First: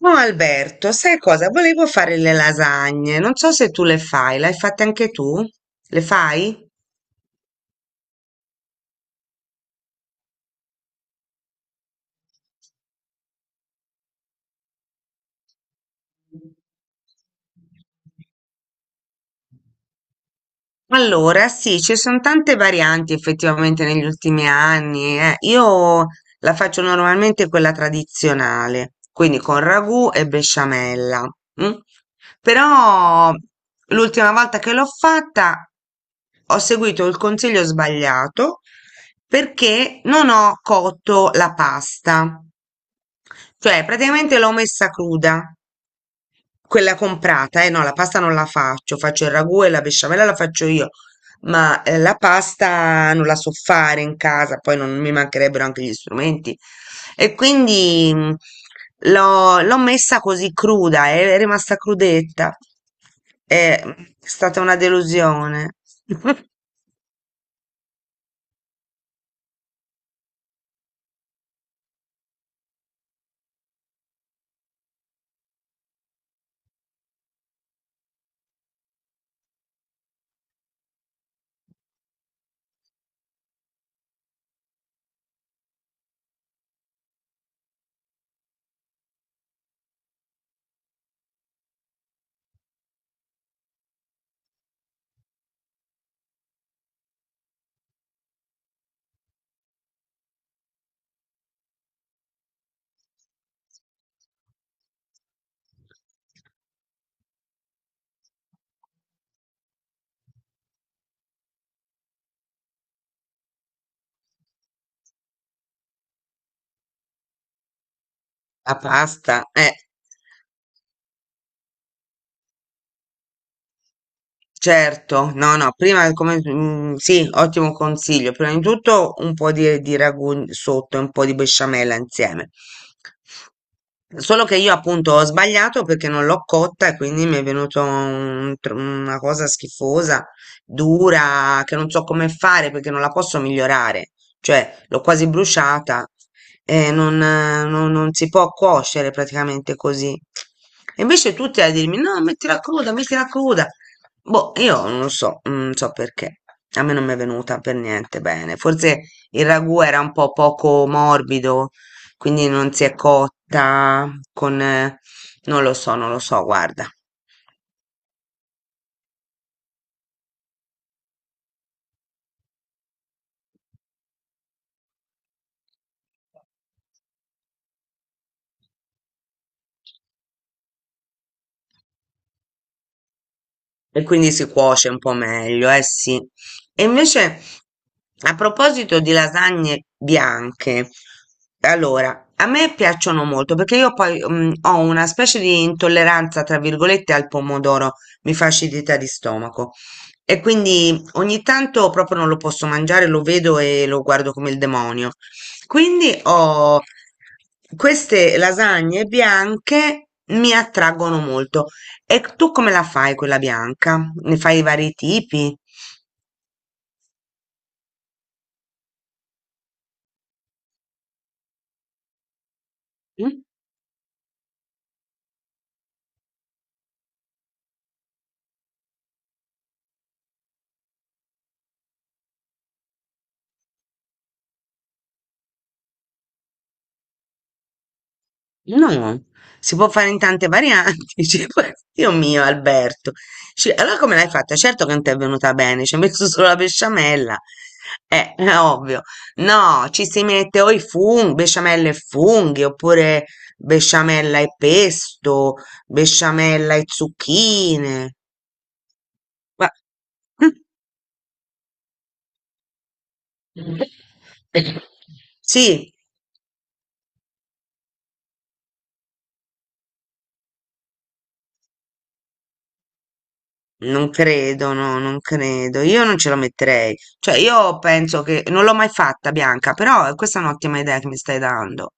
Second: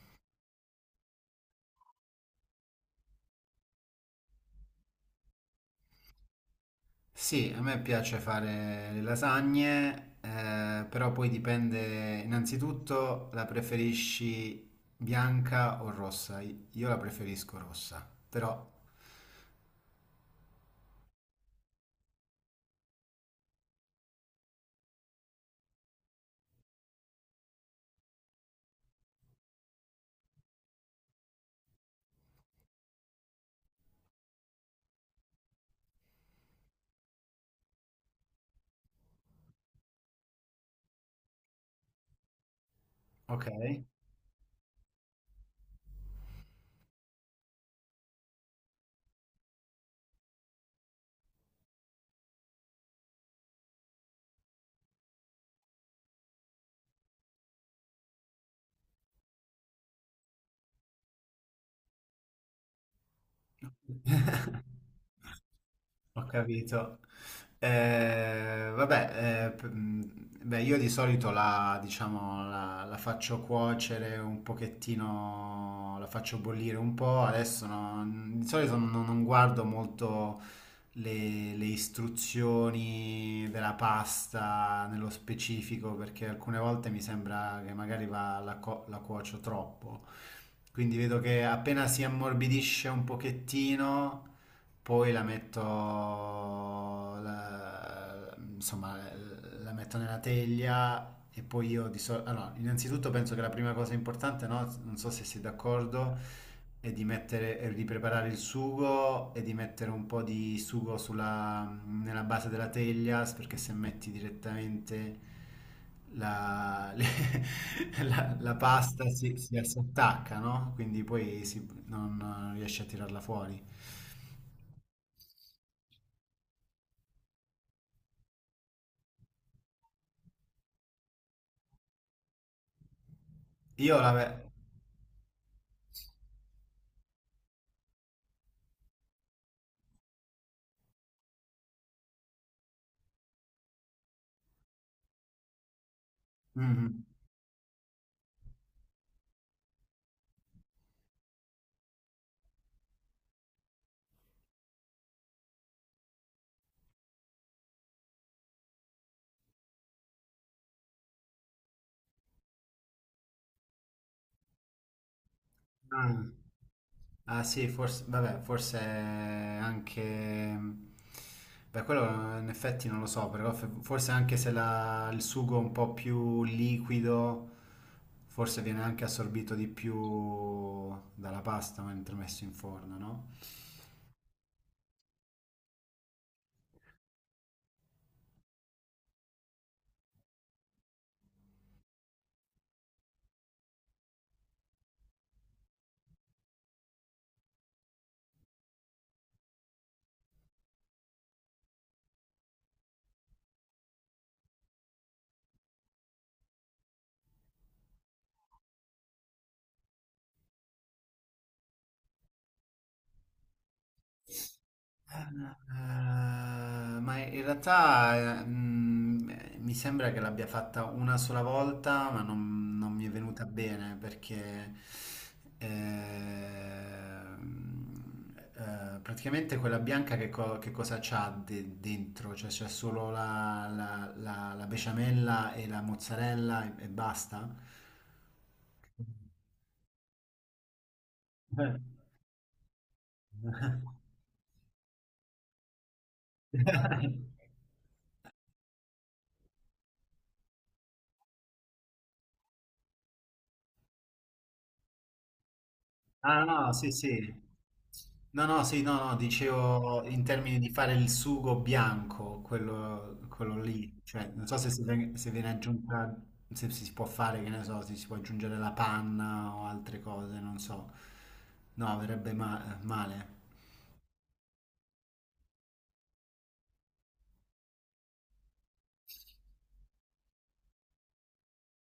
No, Alberto, sai cosa? Volevo fare le lasagne. Non so se tu le fai, le hai fatte anche tu? Le fai? Sì, a me piace fare le lasagne, però poi dipende innanzitutto la preferisci bianca o rossa. Io la preferisco rossa, però Allora, sì, ci sono tante varianti effettivamente negli ultimi anni. Io la faccio normalmente quella tradizionale, quindi con ragù e besciamella. Mm. Però l'ultima volta che l'ho fatta ho seguito il consiglio sbagliato perché non ho cotto la pasta, ok. cioè praticamente l'ho messa cruda quella comprata, eh no, la pasta non la faccio, faccio il ragù e la besciamella la faccio io, ma la pasta non la so fare in casa, poi non mi mancherebbero anche gli strumenti. E quindi l'ho messa così cruda, è rimasta crudetta. È stata una delusione. Ho capito. Io di solito la faccio cuocere un pochettino, la faccio bollire un po', adesso non- di solito non guardo molto le istruzioni della pasta nello specifico, perché alcune volte mi sembra che magari va- la, co- la cuocio troppo. Quindi vedo che appena si ammorbidisce un pochettino, poi la metto, la- insomma, la metto nella teglia e poi io di solito... Allora, innanzitutto penso che la prima cosa importante, no? Non so se sei d'accordo e di mettere, e di preparare il sugo e di mettere un po' di sugo nella base della teglia, perché se metti direttamente la, le- la La pasta si, pasta, si eh. si attacca, no? Quindi poi si- non, non riesci a tirarla fuori. Certo, no, no, prima come, sì, ottimo consiglio. Prima di tutto un po' di ragù sotto e un po' di besciamella insieme. Io la... Solo ve- che io appunto ho sbagliato perché non l'ho cotta e quindi mi è venuto una cosa schifosa, dura, che non so come fare perché non la posso migliorare, cioè l'ho quasi bruciata e Mhm. non si può cuocere praticamente così. E invece tutti a dirmi no, mettila cruda, mettila cruda. Boh, io non lo so, non so perché. A me non mi è venuta per niente bene. Forse il ragù era un po' poco morbido. Quindi non si è cotta con non lo so, non lo Ah. so, guarda. Ah sì, forse, vabbè, forse anche... Beh, quello in effetti non lo so, però forse anche se la- il sugo è un po' più liquido, forse viene anche assorbito di più dalla pasta mentre messo in forno, no? E quindi si cuoce un po' meglio, eh sì. E invece, a proposito di lasagne bianche, allora, a me piacciono molto perché io poi ho una specie di intolleranza, tra virgolette, al pomodoro, mi fa acidità di stomaco. E quindi ogni tanto proprio non lo posso mangiare, lo vedo e lo guardo come il demonio. Quindi ho queste lasagne bianche mi attraggono molto. E tu come la fai quella bianca? Ne fai di vari tipi? Ah, ma in realtà mi sembra che l'abbia fatta una sola volta, ma non mi è Mm? venuta bene perché praticamente quella bianca che cosa dentro? Cioè c'è solo la besciamella e la mozzarella e basta? No, si può fare in tante varianti. Cioè, Eh. Dio mio, Alberto. Cioè, allora come l'hai fatta? Certo che non ti è venuta bene, ci hai messo solo la besciamella. È ovvio. No, ci si mette o i funghi, besciamella e funghi, oppure besciamella e pesto, Ah no, besciamella e sì, sì. zucchine. No, no, sì, no, no, Ma- dicevo in termini di fare il sugo bianco, quello lì, cioè non so se, se viene Sì, aggiunta, se si può fare, che ne so, se si può aggiungere la panna o altre cose, non so. No, male. non credo, no, non credo. Io non ce la metterei. Cioè, io penso che non l'ho mai fatta, Bianca, però questa è un'ottima idea che mi stai dando.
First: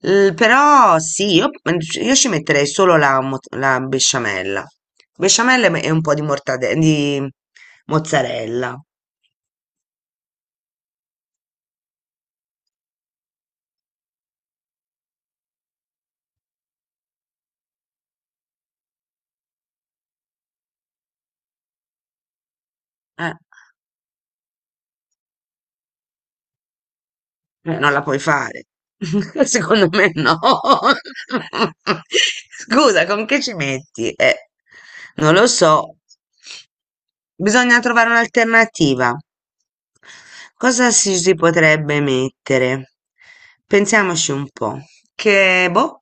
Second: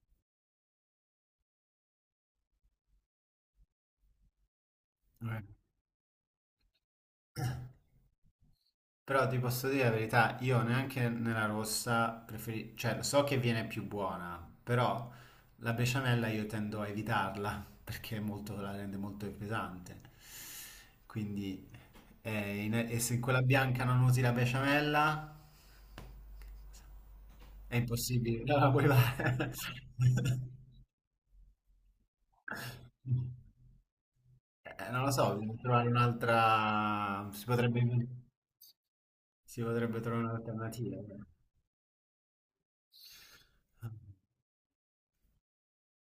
Però sì, io ci metterei solo la besciamella. Eh. Besciamella e un po' di mozzarella. Però ti posso dire la verità, io neanche nella rossa preferisco, cioè so che viene più buona, però la besciamella io tendo a evitarla perché la rende molto pesante. Quindi e se in Eh, quella bianca non usi la besciamella, è non la puoi impossibile. No, fare. la puoi fare. Secondo me no. Scusa, con che ci metti? Non lo Non so, lo bisogna trovare so. un'altra... Bisogna trovare un'alternativa. si potrebbe trovare Cosa un'alternativa. si potrebbe mettere? Pensiamoci un po'. Che, boh,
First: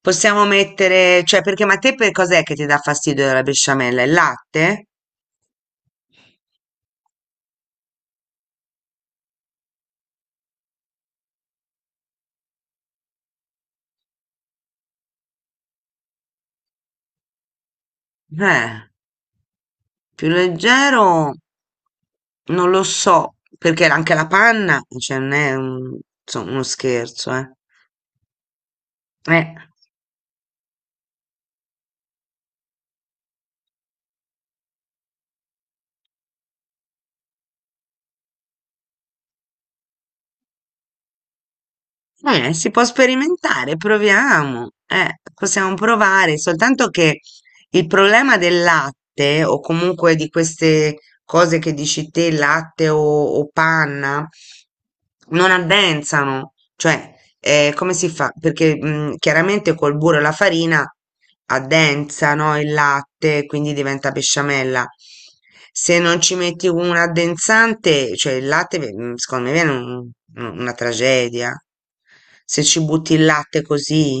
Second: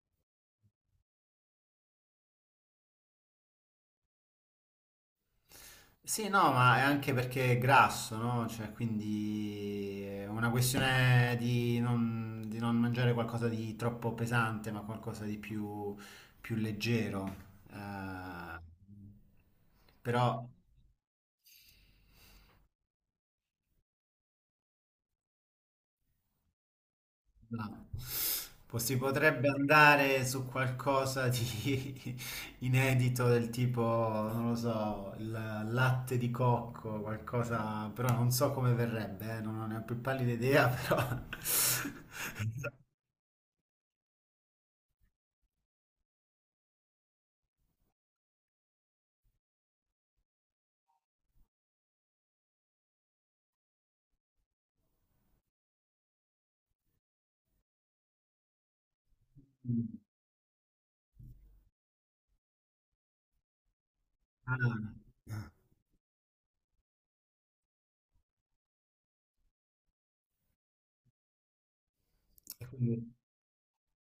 possiamo mettere, cioè, perché ma a te per cos'è che ti dà fastidio della besciamella? Il latte? Sì, no, ma è anche perché è grasso, no? Cioè, quindi è una questione di non mangiare qualcosa di troppo pesante, ma qualcosa di più, più leggero. Eh, Eh, però. più leggero non lo so, perché anche la panna, cioè, non è insomma, uno scherzo, eh. No. Si potrebbe Eh, andare su qualcosa di inedito del tipo, non lo so, il latte di cocco, qualcosa, però non so come verrebbe, non ho ne ho più pallida idea, però... si può sperimentare, proviamo. Possiamo provare, soltanto che il problema del latte o comunque di queste cose che dici te, latte o panna, non addensano, cioè come si fa? Perché chiaramente col burro e la farina addensano il latte, quindi diventa Ah, besciamella. Se non ci metti un addensante, cioè il latte, secondo me viene una tragedia. Se e ci quindi- butti il latte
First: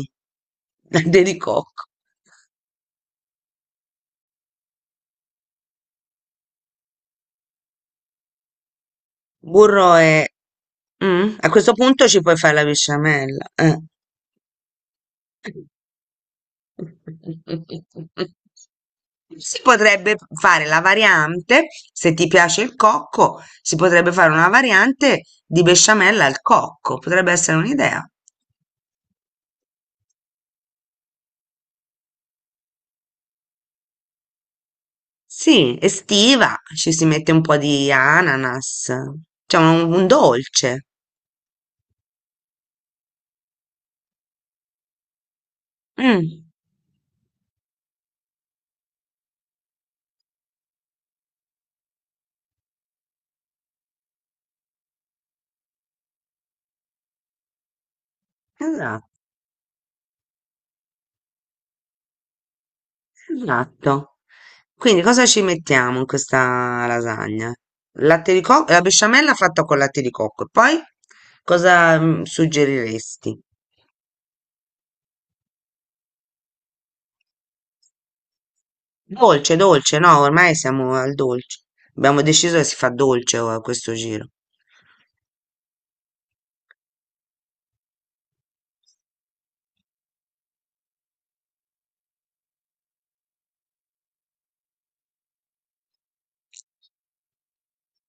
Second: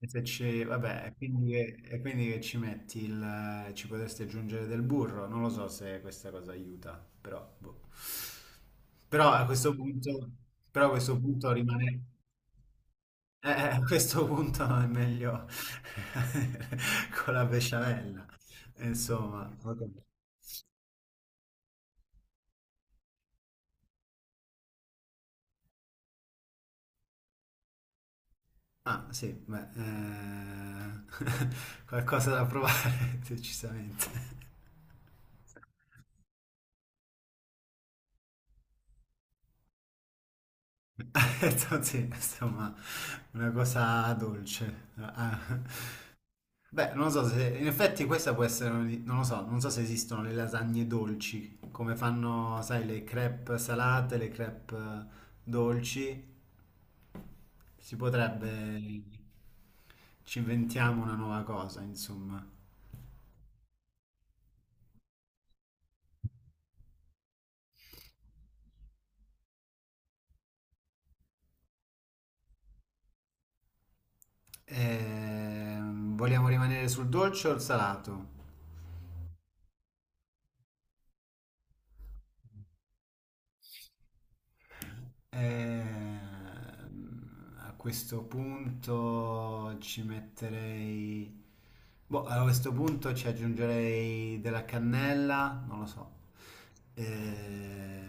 e se ci, vabbè, latte di cocco. e quindi che ci metti il, ci potresti aggiungere del burro? Non lo so se questa cosa aiuta, però, boh. Però a questo Burro e punto, però a questo a punto questo rimane, punto ci puoi fare la besciamella, eh. a questo punto è meglio con la besciamella, insomma. Si Ok. potrebbe fare la variante, se ti piace il cocco, si potrebbe fare una variante di besciamella al cocco, potrebbe essere un'idea. Ah, sì, beh, qualcosa da provare, decisamente. Sì, estiva, ci si mette un po' di ananas, cioè un dolce. Certo, sì, insomma, una cosa dolce. Ah. Mh, Beh, non lo so se, in effetti questa può essere, non lo so, non so se esistono le lasagne dolci, come fanno, sai, le crepe salate, le crepe dolci. Si potrebbe, esa ci inventiamo una nuova cosa, insomma. Esatto. Quindi cosa ci mettiamo in questa lasagna? Latte di cocco, la besciamella fatta con latte di cocco. E poi cosa suggeriresti? Vogliamo rimanere sul dolce o il salato? Dolce, dolce, no, ormai siamo al dolce. Abbiamo deciso che si fa dolce a questo giro. A questo punto ci metterei... Boh, a questo punto ci aggiungerei della cannella, non lo so. Eh,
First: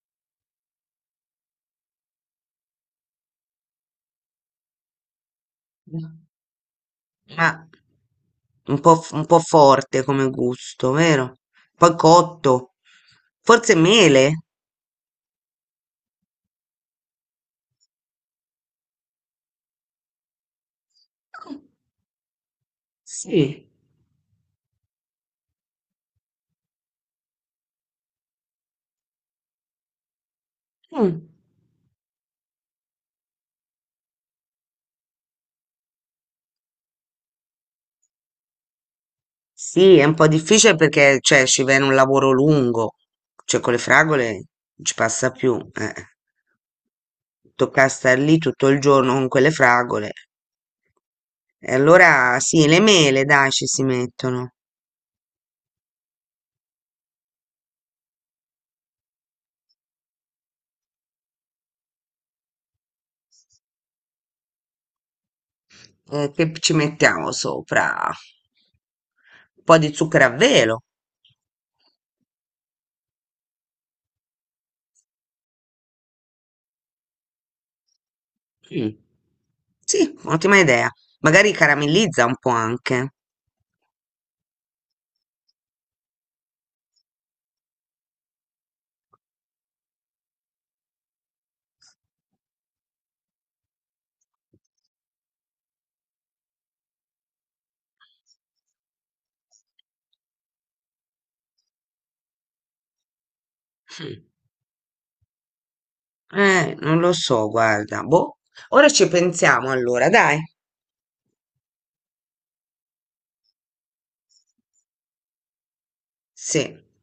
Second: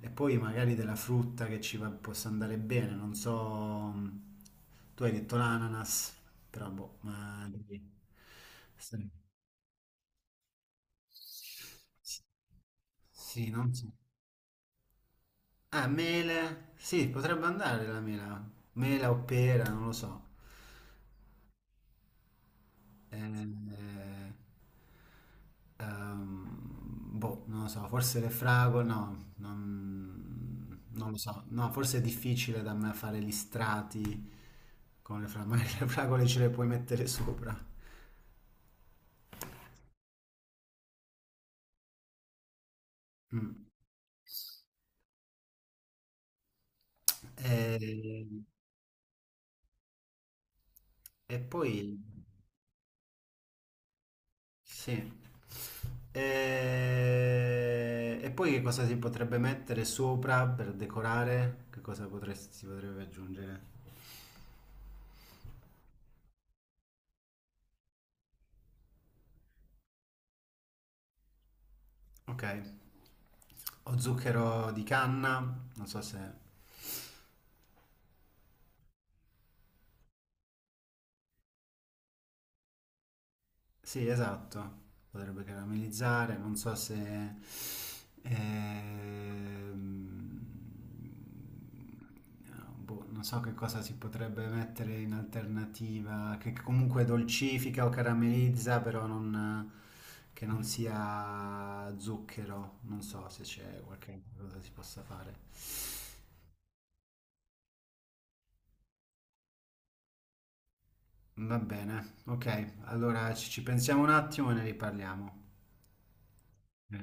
E poi magari della frutta possa andare bene, non so... Tu hai detto l'ananas, però boh, ma... Ma un po', Sì, un po' forte come gusto, vero? Poi cotto. sì, non Forse so. mele? Ah, mele. Sì, potrebbe andare la mela. Mela o pera, non lo so. Eh, Sì. eh, ehm, boh, non lo so, forse le fragole, no, non lo Mm. so. No, forse è difficile da me fare gli strati con le fragole. Magari le fragole ce le puoi mettere sopra. Sì, è un po' difficile perché, cioè, ci viene un lavoro lungo, cioè Mm. con le fragole non ci passa più, eh. Tocca star Eh, lì tutto il giorno con quelle fragole. e, E poi... allora sì, le mele, dai, ci si mettono. Sì. E poi che cosa si potrebbe mettere sopra per decorare? Si potrebbe aggiungere? Che ci mettiamo sopra? Un po' di zucchero a velo. Ok, o zucchero di canna, non so se... Mm. Sì, ottima idea. Magari caramellizza un po' anche. Sì, esatto, potrebbe caramellizzare, non so se... ehm, boh, non so che cosa si potrebbe mettere in alternativa, che comunque dolcifica o caramellizza, però non, che non sia zucchero, non so se c'è qualche cosa si possa fare. Non lo so, guarda. Boh. Ora ci pensiamo allora, dai. Va bene, ok, allora ci pensiamo un attimo e ne riparliamo. Sì. Eh.